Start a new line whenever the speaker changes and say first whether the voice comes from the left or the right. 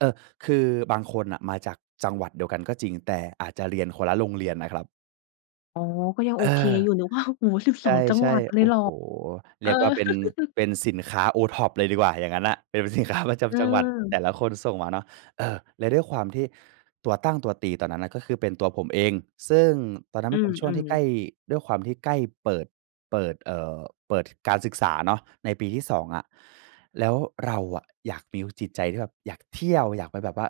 right: เออ คือบางคนน่ะมาจากจังหวัดเดียวกันก็จริง แต่อาจจะเรียนคนละโรงเรียนนะครับ
left: อ๋อ ก็ยังโ
right: เ
left: อ
right: อ
left: เค
right: อ
left: อยู่ นึกว่า โอ้โฮ สิบ
right: ใ
left: สอง จัง
right: ช
left: ห
right: ่
left: วัดเ
right: ๆ
left: ล
right: โอ
left: ยเ
right: ้
left: หร
right: โ
left: อ?
right: ฮ
left: เ
right: เ
left: อ
right: รี
left: อ
right: ยกว่าเป็น เป็นสินค้า OTOP เลยดีกว่าอย่างงั้นน่ะ เป็น เป็นสินค้า ประจำจังหวัด แต
left: เออ
right: ่ละคนส่งมาเนาะ เออ แล้วด้วยความที่ตัวตั้งตัวตีตอนนั้นก็คือเป็นตัวผมเอง ซึ่งตอนนั้น
left: อื
right: มันเป็นช่วงที
left: ม
right: ่ใกล
left: ๆ
right: ้ ด้วยความที่ใกล้เปิด เปิด เอ่อ เปิดการศึกษาเนาะ ในปีที่ 2 อะ แล้วเราอะอยากมีจิตใจที่แบบอยากเที่ยวอยากไปแบบว่า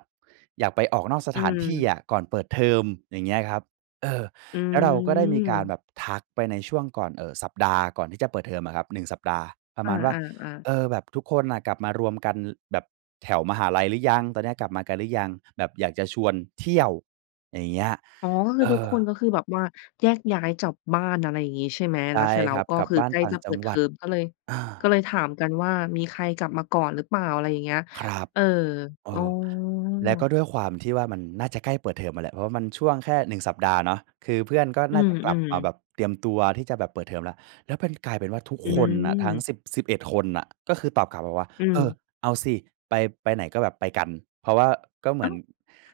right: อยากไปออกนอกส
left: อื
right: ถานที่
left: ม
right: อะก่อนเปิดเทอมอย่างเงี้ยครับ เออ
left: อื
right: แล้วเราก็ได้มีการแ
left: ม
right: บบทักไปในช่วงก่อน เอ่อ สัปดาห์ก่อนที่จะเปิดเทอมอะครับ 1 สัปดาห์ ประ
left: อ
right: มาณว่า
left: า ๆ ๆ
right: เออ แบบ "ทุกคนน่ะกลับมารวมกันแบบแถวมหาลัยหรือยัง? ตอนนี้กลับมากันหรือยัง? แบบอยากจะชวนเที่ยว" อย่างเงี้ย
left: อ๋อ ก็ค
right: เ
left: ื
right: อ
left: อทุก
right: อ
left: คนก็คือแบบว่า แยกย้ายจับบ้าน อะไรอย่างงี้ใช่ไหม?
right: ใ
left: แ
right: ช
left: ล้ว
right: ่
left: เสร็จแล้
right: ค
left: ว
right: รับ
left: ก็
right: กลับ
left: คือ
right: บ้า
left: ใ
right: น
left: กล้
right: ต่า
left: จ
right: ง
left: ะเป
right: จ
left: ิ
right: ัง
left: ดเท
right: หว
left: อ
right: ัด
left: มก็เลย
right: อ
left: ก็
right: า
left: เลยถามกันว่า "มีใครกลับมาก่อนหรือเปล่า?" อะไรอย่างเงี้ย
right: ครับ
left: เออ
right: เอ
left: อ๋อ
right: อ แล้วก็ด้วยความที่ว่า มันน่าจะใกล้เปิดเทอมอะแหละ เพราะมันช่วงแค่ 1 สัปดาห์เนาะ คือเพื่อนก็
left: อื
right: น่าจะกลับ
left: ม
right: มาแบ
left: ๆ
right: บเตรียมตัวที่จะแบบเปิดเทอมแล้ว แล้วเป็น กลายเป็นว่า ทุก
left: อื
right: คนน่ะทั้ง
left: ม
right: 10-11 คนน่ะก็คือตอบกลับมาว่า
left: อื
right: "เออ
left: ม
right: เอาสิ ไป ไปไหนก็แบบไปกัน" เพราะว่าก็เหม
left: อ
right: ื
left: ้
right: อ
left: า
right: น
left: ว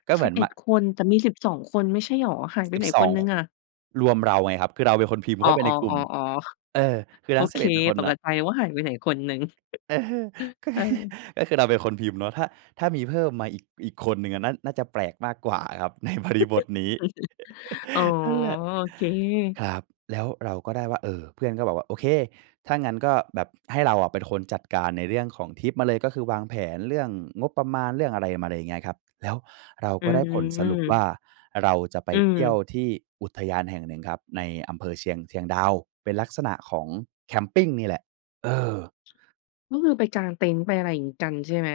right: ก็เห
left: ส
right: ม
left: ิ
right: ื
left: บ
right: อน
left: เอ
right: ม
left: ็ด
right: ะ
left: คน แต่มี 12 คนไม่ใช่เหรอ? หายไป
right: สิ
left: ไห
right: บ
left: นอี
right: ส
left: กค
right: อ
left: น
right: ง
left: หนึ
right: ค
left: ่งอะ?
right: รวมเราไงครับ คือเราเป็นคนพิมพ์
left: อ
right: เ
left: ๋
right: ข้
left: อ
right: าไปในกลุ่ม
left: ๆ ๆ
right: เออ คือ
left: ๆ โอ
right: ทั้ง ส
left: เ
right: ิ
left: ค
right: บเอ็ด น่ะค
left: ต
right: น
left: ก
right: น
left: ก
right: ่ะ
left: ะใจว่าหายไปไหนคนหนึ่ง
right: เออ ก็
left: เอ
right: ค
left: อ
right: ือ ก็คือเราเป็นคนพิมพ์เนาะ ถ้า ถ้ามีเพิ่มมาอีก อีกคนหนึ่งน่า น่าจะแปลกมากกว่าครับ ในบริบทนี้
left: อ๋อ
right: นั่นแหละ
left: โอเค
right: ครับ แล้วเราก็ได้ว่า เออ เพื่อนก็บอกว่า "โอเค" ถ้างั้นก็แบบให้เราเป็นคนจัดการในเรื่องของทริปมาเลย ก็คือวางแผนเรื่องงบประมาณเรื่องอะไรมาเลย อย่างเงี้ยครับ แล้วเรา
left: อื
right: ก็ได้ผลสรุปว่
left: ม
right: า เราจะไป
left: อื
right: เที่ยว
left: ม
right: ที่อุทยานแห่งหนึ่งครับในอำเภอเชียง เชียงดาวเป็นลักษณะของแคมปิงนี่แหละ เออ
left: ก็คือไปกางเต็นท์ไปอะไรอย่างงี้กันใช่ไหม?